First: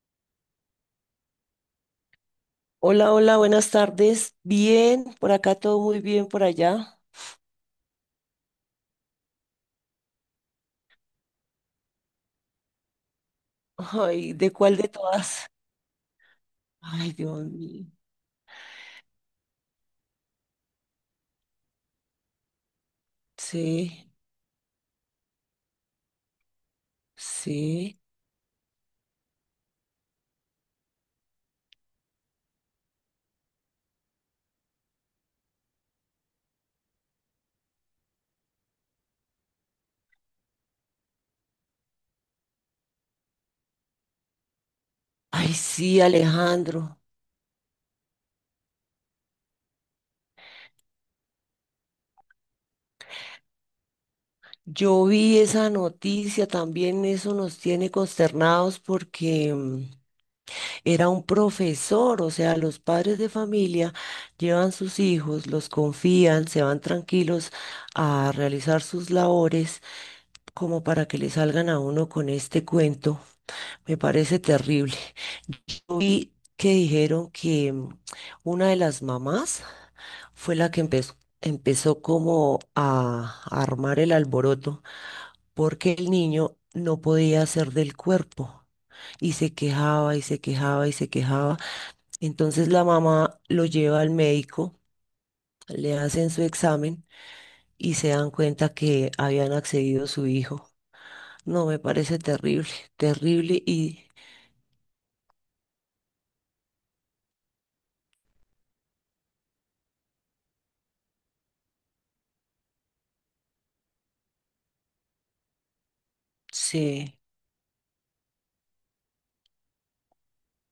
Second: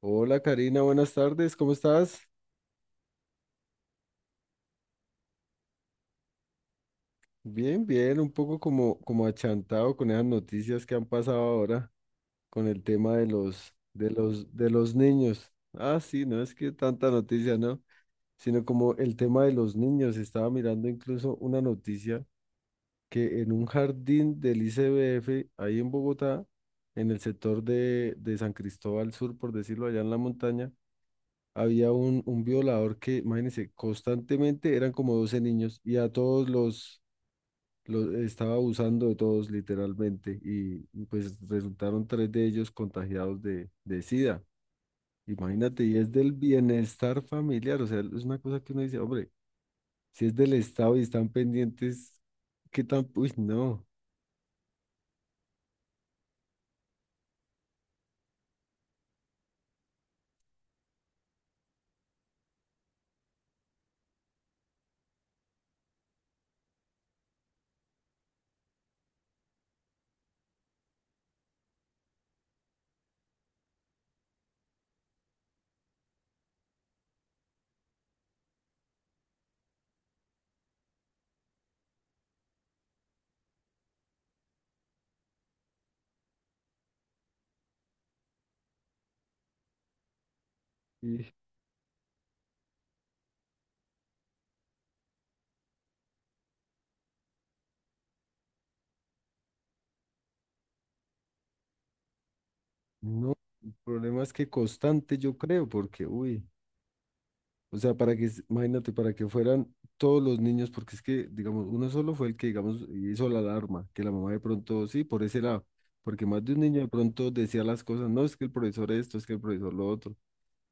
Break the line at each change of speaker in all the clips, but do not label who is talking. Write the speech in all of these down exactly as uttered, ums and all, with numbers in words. Hola Karina, buenas tardes, ¿cómo estás?
Hola, hola, buenas tardes. Bien, por acá todo muy bien, por allá.
Bien, bien, un poco como, como achantado con esas noticias que han pasado ahora con el tema de los, de
Ay, ¿de
los, de
cuál de
los
todas?
niños. Ah, sí, no es que tanta
Ay, Dios
noticia, ¿no?
mío.
Sino como el tema de los niños. Estaba mirando incluso una noticia que en un
Sí,
jardín del I C B F, ahí en Bogotá, en el sector
sí.
de, de San Cristóbal Sur, por decirlo allá en la montaña, había un, un violador que, imagínense, constantemente eran como doce niños y a todos los, los estaba abusando de todos literalmente y, y, pues resultaron tres de ellos contagiados de, de SIDA.
Ay,
Imagínate, y
sí,
es del
Alejandro.
bienestar familiar, o sea, es una cosa que uno dice, hombre, si es del Estado y están pendientes, ¿qué tan? Uy, no,
Yo vi esa noticia, también eso nos tiene consternados porque mm, era un profesor, o sea, los padres de familia llevan sus hijos, los confían, se van tranquilos a realizar sus labores, como para que le salgan a uno con este cuento. Me parece terrible. Yo vi que dijeron que mm, una de las mamás fue la que empezó, empezó como a, a armar el alboroto porque el niño no podía hacer del cuerpo y se quejaba y se quejaba y se
y
quejaba. Entonces la mamá lo lleva al médico, le hacen su examen y se dan cuenta que habían accedido a su hijo. No, me parece terrible,
no,
terrible
el
y
problema es que constante yo creo, porque, uy. O sea, para que, s- imagínate, para que fueran todos los niños, porque es que, digamos, uno solo fue el que, digamos, hizo la alarma, que la mamá de pronto, sí, por ese lado, porque más de un niño de
sí.
pronto decía las cosas, no, es que el profesor esto, es que el profesor lo otro.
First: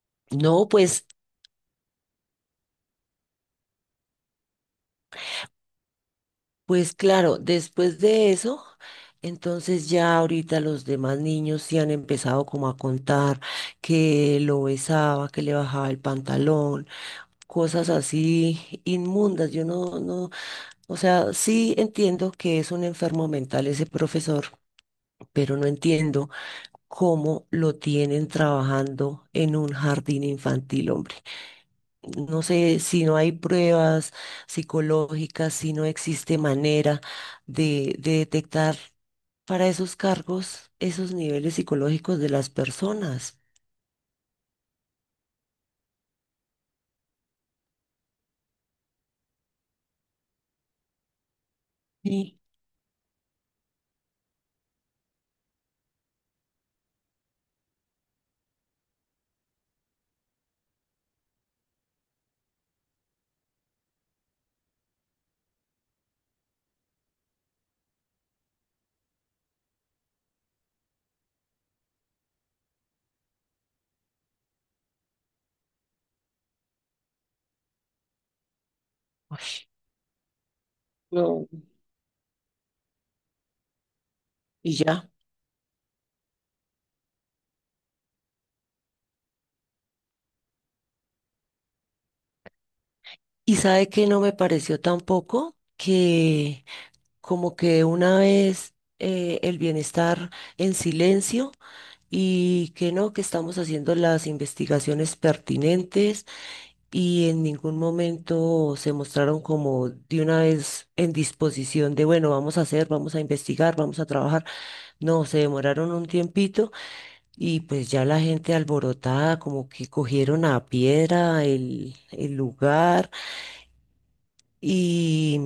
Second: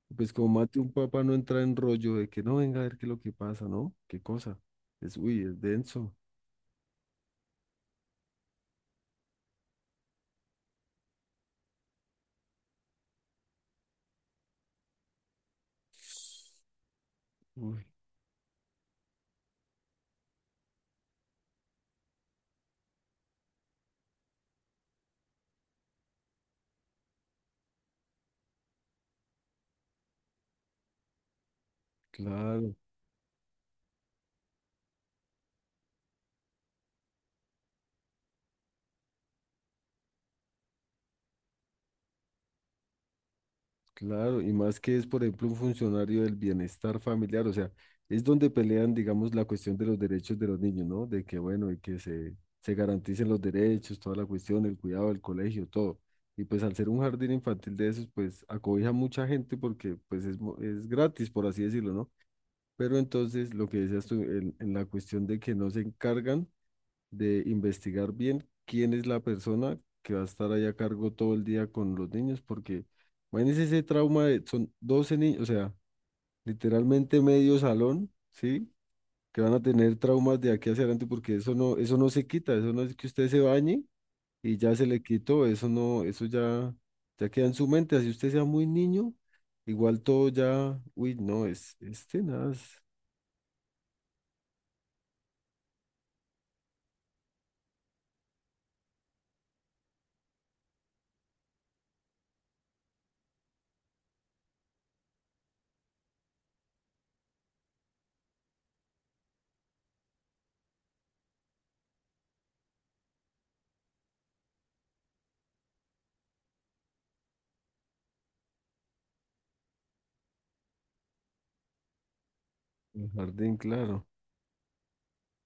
Y Pues como
No,
más de un
pues,
papá no entra en rollo de que no venga a ver qué es lo que pasa, ¿no? ¿Qué cosa? Es, uy, es denso.
pues claro, después de eso, entonces ya ahorita los demás niños sí han empezado como a contar que lo besaba, que le bajaba el pantalón,
Uy,
cosas así inmundas. Yo no, no. O sea, sí entiendo que es un enfermo mental ese profesor, pero no entiendo cómo lo tienen trabajando en un jardín infantil, hombre. No
claro.
sé si no hay pruebas psicológicas, si no existe manera de, de detectar para esos cargos esos niveles psicológicos de las personas.
Claro, y más que es, por ejemplo, un funcionario del bienestar familiar, o sea, es donde pelean, digamos, la cuestión de los derechos de los niños, ¿no? De que, bueno, y que se,
Y,
se garanticen los derechos, toda la cuestión, el cuidado del colegio, todo. Y pues al ser un jardín infantil de esos, pues acobija mucha gente porque pues es, mo- es gratis, por así decirlo, ¿no? Pero entonces, lo que decías tú, en en la cuestión de que no se encargan de investigar bien quién es la persona que va a estar ahí a cargo todo el día con los niños, porque imagínense ese trauma de, son doce niños, o sea, literalmente medio salón, ¿sí? Que van a
uy,
tener traumas de aquí hacia adelante, porque
no,
eso no, eso no se quita, eso no es que usted se bañe y ya
y
se le
ya.
quitó, eso no, eso ya, ya queda en su mente, así usted sea muy niño, igual todo ya, uy, no, es, este nada, es.
¿Y sabe que no me pareció tampoco? Que como que una vez eh, el bienestar en silencio y que no, que estamos haciendo las investigaciones pertinentes y en ningún momento se mostraron como de una vez en disposición de, bueno, vamos a hacer, vamos a investigar, vamos a trabajar. No, se demoraron un tiempito y pues ya la gente alborotada, como que cogieron a piedra el, el
Ujú.
lugar
Jardín, claro.
y,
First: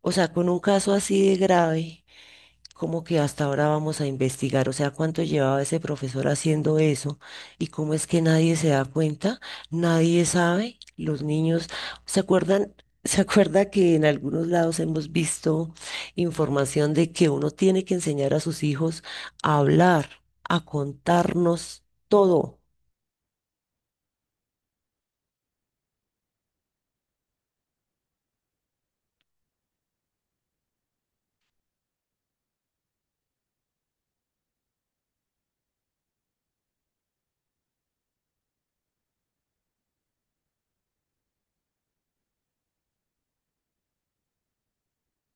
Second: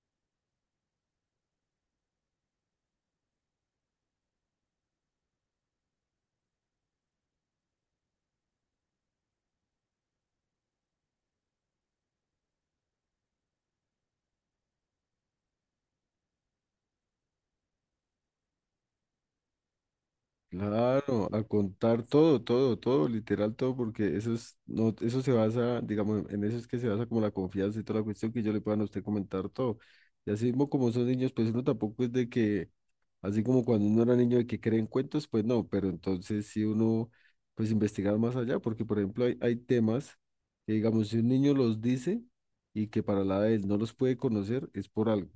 o sea, con un caso así de grave. Como que hasta ahora vamos a investigar, o sea, cuánto llevaba ese profesor haciendo eso y cómo es que nadie se da cuenta, nadie sabe, los niños se acuerdan. ¿Se acuerda que en algunos lados hemos visto información de que uno tiene que enseñar a sus hijos a hablar, a
Claro, a
contarnos
contar todo,
todo?
todo, todo, literal todo, porque eso es, no, eso se basa, digamos, en eso es que se basa como la confianza y toda la cuestión que yo le puedan a usted comentar todo. Y así mismo como son niños, pues uno tampoco es de que, así como cuando uno era niño de que creen cuentos, pues no, pero entonces si uno, pues investigar más allá, porque por ejemplo hay, hay temas que, digamos, si un niño los dice y que para la edad de él no los puede conocer, es por algo,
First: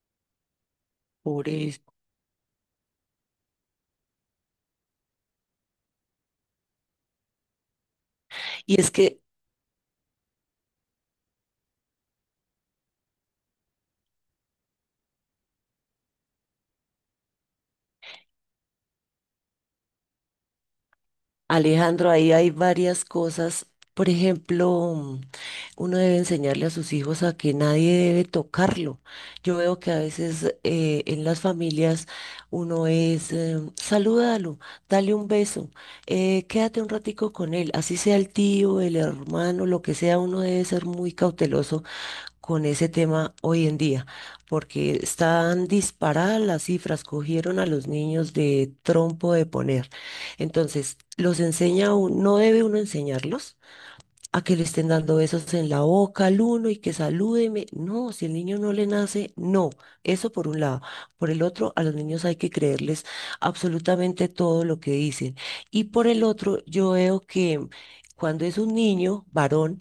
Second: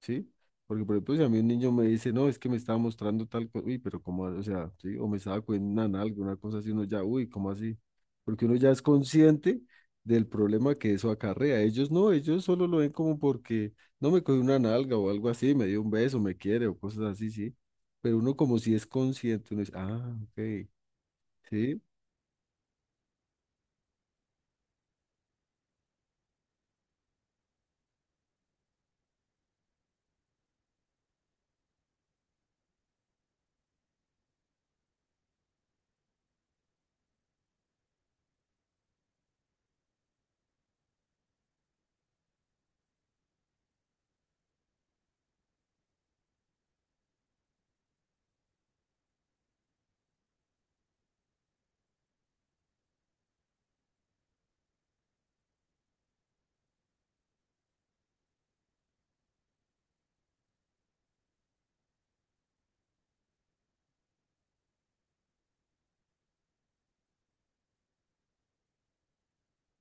¿sí? Porque, por ejemplo, si a mí un
Por
niño
eso.
me dice, no, es que me estaba mostrando tal cosa, uy, pero cómo, o sea, sí, o me estaba cogiendo una nalga, una cosa así, uno ya, uy, ¿cómo así? Porque uno ya
Y
es
es que,
consciente del problema que eso acarrea. Ellos no, ellos solo lo ven como porque no me cogió una nalga o algo así, me dio un beso, me quiere o cosas así, sí. Pero uno como si es consciente, uno dice, ah, ok, sí,
Alejandro, ahí hay varias cosas. Por ejemplo, uno debe enseñarle a sus hijos a que nadie debe tocarlo. Yo veo que a veces eh, en las familias uno es, eh, salúdalo, dale un beso, eh, quédate un ratico con él, así sea el tío, el hermano, lo que sea, uno debe ser muy cauteloso con ese tema hoy en día, porque están disparadas las cifras, cogieron a los niños de trompo de poner. Entonces, los enseña uno, no debe uno enseñarlos a que le estén dando besos en la boca al uno y que salúdeme. No, si el niño no le nace, no. Eso por un lado. Por el otro, a los niños hay que creerles absolutamente todo lo que dicen. Y por el otro, yo veo que cuando es un niño varón,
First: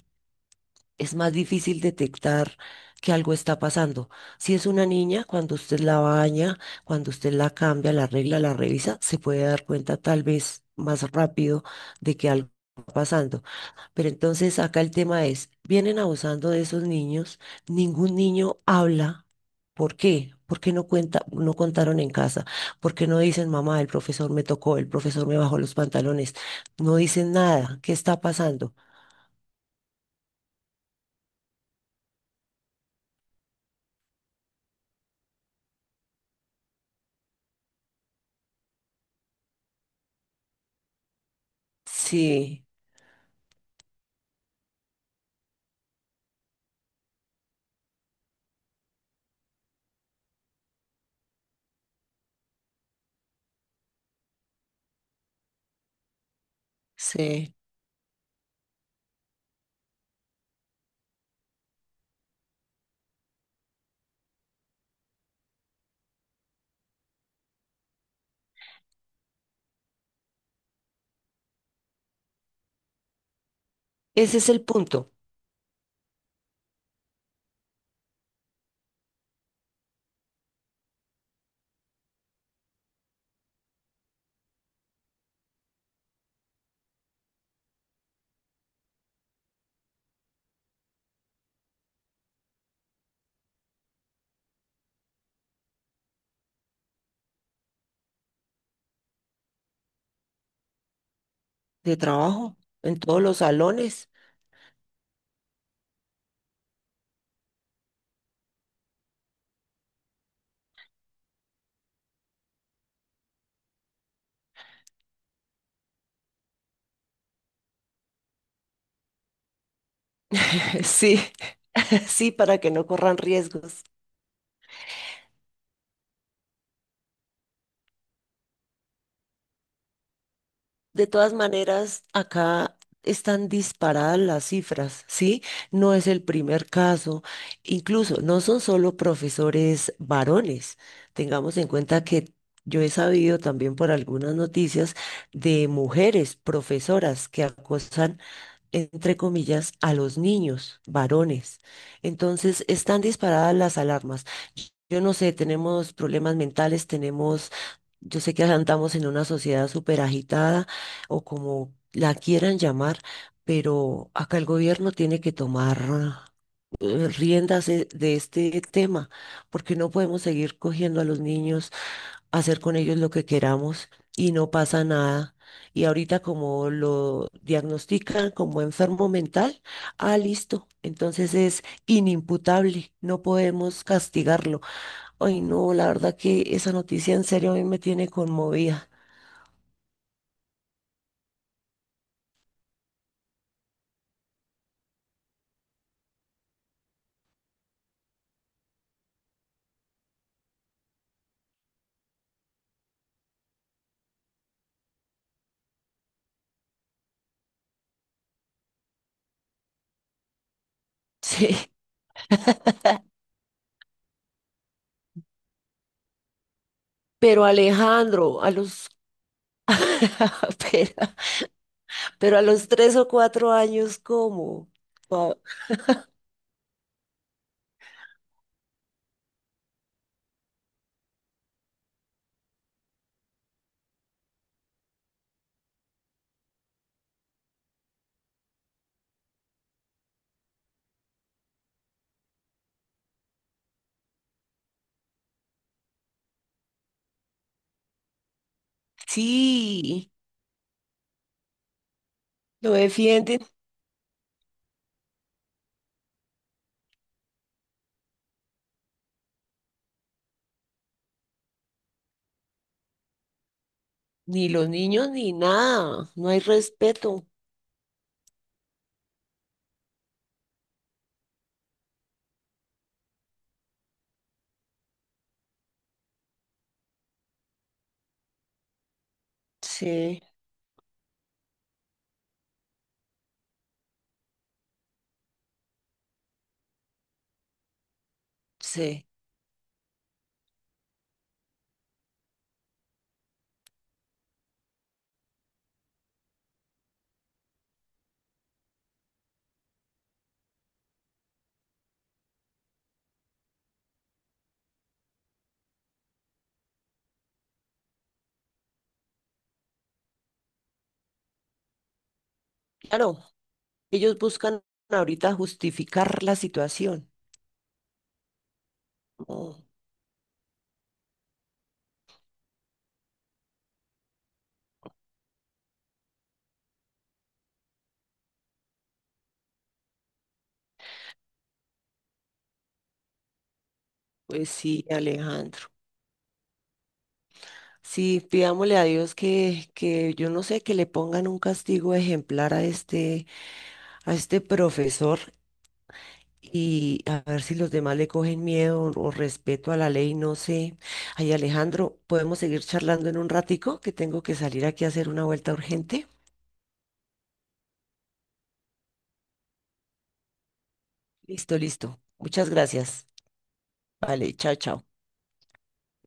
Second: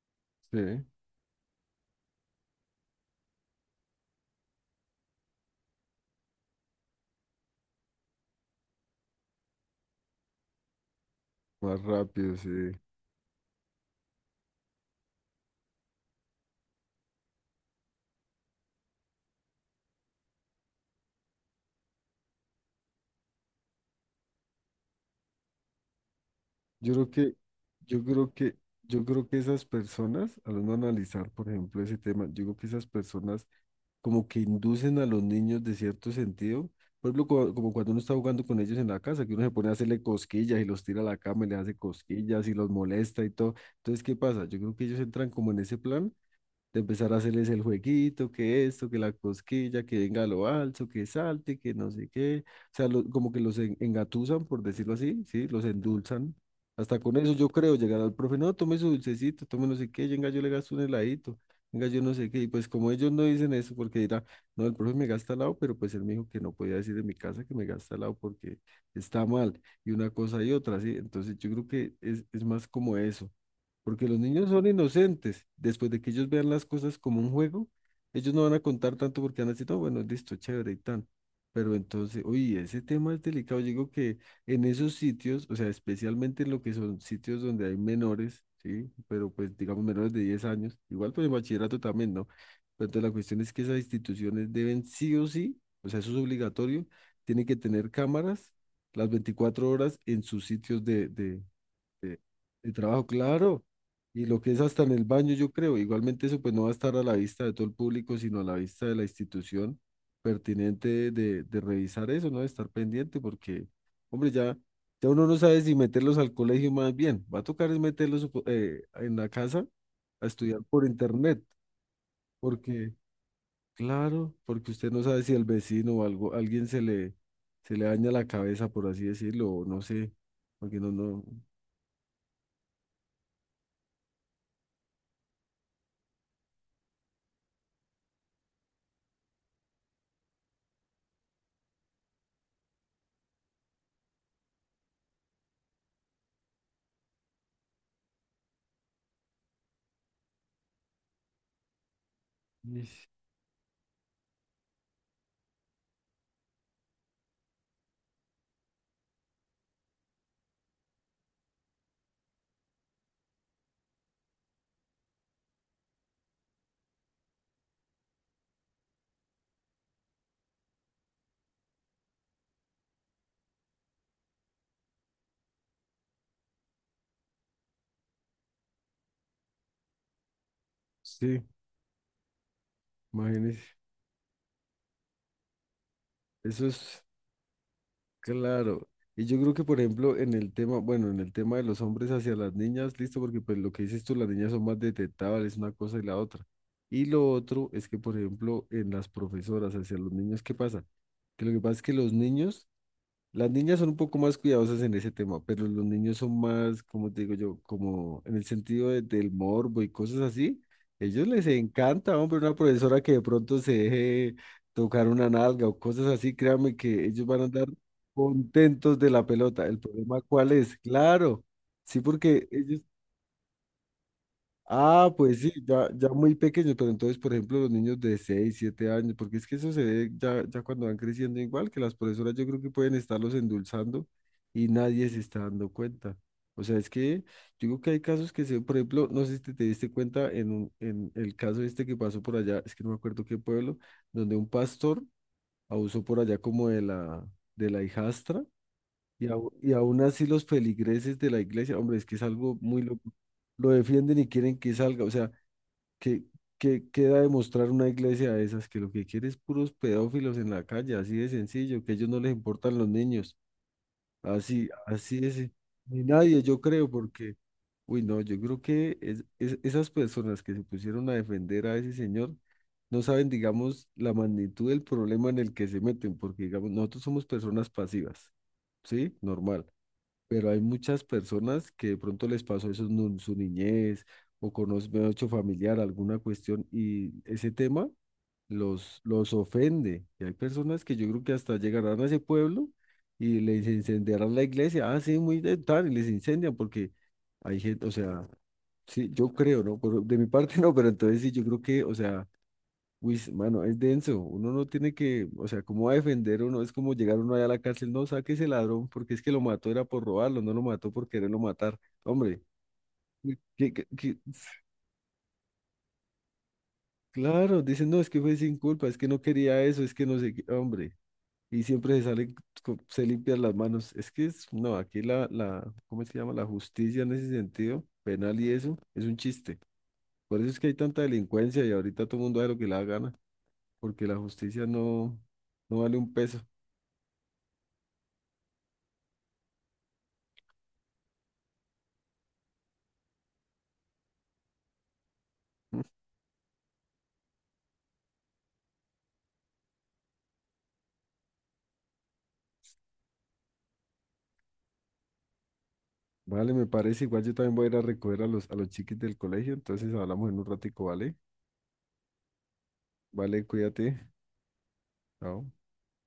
sí,
es más difícil detectar que algo está pasando. Si es una niña, cuando usted la baña, cuando usted la cambia, la arregla, la revisa, se puede dar cuenta tal vez más rápido
más
de que
rápido,
algo
sí.
está pasando. Pero entonces acá el tema es, vienen abusando de esos niños, ningún niño habla. ¿Por qué? ¿Por qué no cuenta, no contaron en casa? ¿Por qué no dicen, mamá, el profesor me tocó, el profesor me bajó los pantalones?
Yo
No
creo
dicen
que,
nada. ¿Qué
yo
está
creo que,
pasando?
yo creo que esas personas, al uno analizar, por ejemplo, ese tema, yo creo que esas personas como que inducen a los niños de cierto sentido. Por ejemplo, cua- como cuando uno está jugando con ellos en la casa, que uno se pone a hacerle cosquillas y los tira a la cama y le hace cosquillas y
Sí,
los molesta y todo. Entonces, ¿qué pasa? Yo creo que ellos entran como en ese plan de empezar a hacerles el jueguito, que esto, que la cosquilla, que venga lo alto, que salte, que no sé qué. O sea, lo- como que los en- engatusan, por decirlo así, ¿sí? Los endulzan. Hasta con eso yo
sí.
creo llegar al profe, no, tome su dulcecito, tome no sé qué, venga, yo le gasto un heladito, venga, yo no sé qué. Y pues como ellos no dicen eso, porque dirán, no, el profe me gasta helado, pero pues él me dijo que no podía decir en mi casa que me gasta helado porque está mal, y una cosa y otra, ¿sí? Entonces yo creo que es, es más como eso porque los
Ese
niños
es el
son
punto
inocentes. Después de que ellos vean las cosas como un juego, ellos no van a contar tanto porque van a decir, no, bueno, listo, chévere y tan. Pero entonces, oye, ese tema es delicado. Yo digo que en esos sitios, o sea, especialmente en lo que son sitios donde hay menores, ¿sí? Pero pues digamos menores de diez años, igual pues en bachillerato también, ¿no? Pero entonces la cuestión es que esas instituciones deben sí o sí, o sea, eso es obligatorio, tienen que tener cámaras las veinticuatro horas en sus sitios de, de,
de
de,
trabajo
de
en
trabajo,
todos los
claro.
salones.
Y lo que es hasta en el baño, yo creo. Igualmente eso pues no va a estar a la vista de todo el público, sino a la vista de la institución pertinente de, de revisar eso, ¿no? De estar pendiente, porque, hombre, ya, ya uno no sabe si meterlos al colegio más bien. Va a tocar es meterlos eh, en la casa a estudiar por
Sí.
internet,
Sí, para que no
porque,
corran riesgos.
claro, porque usted no sabe si al vecino o algo, alguien se le, se le daña la cabeza, por así decirlo, o no sé, porque no,
De
no.
todas maneras, acá están disparadas las cifras, ¿sí? No es el primer caso. Incluso no son solo profesores varones. Tengamos en cuenta que yo he sabido también por algunas noticias de mujeres profesoras que acosan entre comillas, a los niños, varones. Entonces, están
Ish,
disparadas las alarmas. Yo no sé, tenemos problemas mentales, tenemos, yo sé que andamos en una sociedad súper agitada o como la quieran llamar, pero acá el gobierno tiene que tomar eh, riendas de de este tema, porque no podemos seguir cogiendo a los niños hacer con ellos lo que queramos y no pasa nada. Y ahorita como lo diagnostican como enfermo mental, ah, listo, entonces
sí.
es inimputable, no
Imagínese,
podemos castigarlo. Ay, no, la verdad que
eso
esa
es
noticia en serio a mí me tiene
claro.
conmovida.
Y yo creo que, por ejemplo, en el tema, bueno, en el tema de los hombres hacia las niñas, listo, porque pues lo que dices tú, las niñas son más detectables, una cosa y la otra. Y lo otro es que, por ejemplo, en las profesoras hacia los niños, ¿qué pasa? Que lo que pasa es que los niños. Las niñas son un poco más cuidadosas en ese tema, pero los niños son más, como te digo yo, como en el sentido de- del morbo y cosas así. Ellos les
Sí,
encanta, hombre, una profesora que de pronto se deje tocar una nalga o cosas así, créanme que ellos van a
pero
andar
Alejandro, a los...
contentos de la pelota. ¿El problema cuál es?
pero,
Claro, sí,
pero a
porque
los
ellos.
tres o cuatro años, ¿cómo?
Ah,
Wow.
pues sí, ya, ya muy pequeños, pero entonces, por ejemplo, los niños de seis, siete años, porque es que eso se ve ya, ya cuando van creciendo igual, que las profesoras yo creo que pueden estarlos endulzando y nadie se está dando cuenta. O sea, es que yo creo que hay casos que se, por ejemplo, no sé si te, te diste cuenta en, un- en el caso este que pasó por allá, es que no me acuerdo qué pueblo, donde un pastor abusó por allá como de la, de la, hijastra y, au- y aún
Sí,
así los feligreses de la iglesia, hombre, es que es algo
lo
muy loco,
defienden.
lo defienden y quieren que salga, o sea. ¿Qué, qué queda demostrar una iglesia de esas que lo que quiere es puros pedófilos en la calle, así de sencillo, que a ellos no les importan los niños,
Ni
así,
los niños
así
ni
es, ni
nada, no hay
nadie, yo creo,
respeto.
porque, uy, no, yo creo que es- es- esas personas que se pusieron a defender a ese señor no saben, digamos, la magnitud del problema en el que se meten, porque, digamos, nosotros somos personas pasivas, ¿sí? Normal.
Sí,
Pero hay muchas personas que de pronto les pasó eso en un- su niñez o conocen mejor dicho, familiar, alguna cuestión y ese tema los,
sí.
los ofende. Y hay personas que yo creo que hasta llegarán a ese pueblo y les incendiarán la iglesia. Ah, sí, muy de tal, y les incendian porque hay gente, o sea, sí, yo creo, ¿no? Por- de mi parte no, pero entonces sí, yo creo que, o sea, uy, mano, es denso. Uno no tiene que, o sea, ¿cómo va a defender uno? Es como llegar uno allá a la cárcel, no, saque ese ladrón, porque es que lo mató era por robarlo, no lo mató por quererlo matar. Hombre,
Claro,
que, que- que-
ellos buscan ahorita justificar la situación.
claro, dicen, no, es que fue sin culpa, es que no
Oh,
quería eso, es que no sé qué, hombre. Y siempre se salen, co- se limpian las manos. Es que es, no, aquí la, la, ¿cómo es que se llama? La justicia en ese sentido, penal y eso, es un chiste. Por eso es que hay tanta delincuencia y ahorita todo el mundo hace lo que le da gana, porque la
pues
justicia
sí,
no,
Alejandro.
no vale un peso.
Sí, pidámosle a Dios que, que yo no sé, que le pongan un castigo ejemplar a este, a este profesor y a ver si los demás le cogen miedo o, o respeto a la ley, no sé. Ay, Alejandro, ¿podemos seguir charlando en un ratico? Que tengo que salir aquí a hacer una vuelta urgente.
Vale, me parece. Igual yo también voy a ir a recoger a los, a los chiquis del colegio. Entonces hablamos en un ratico, ¿vale?
Listo, listo. Muchas gracias.
Vale, cuídate.
Vale, chao, chao.
Chao.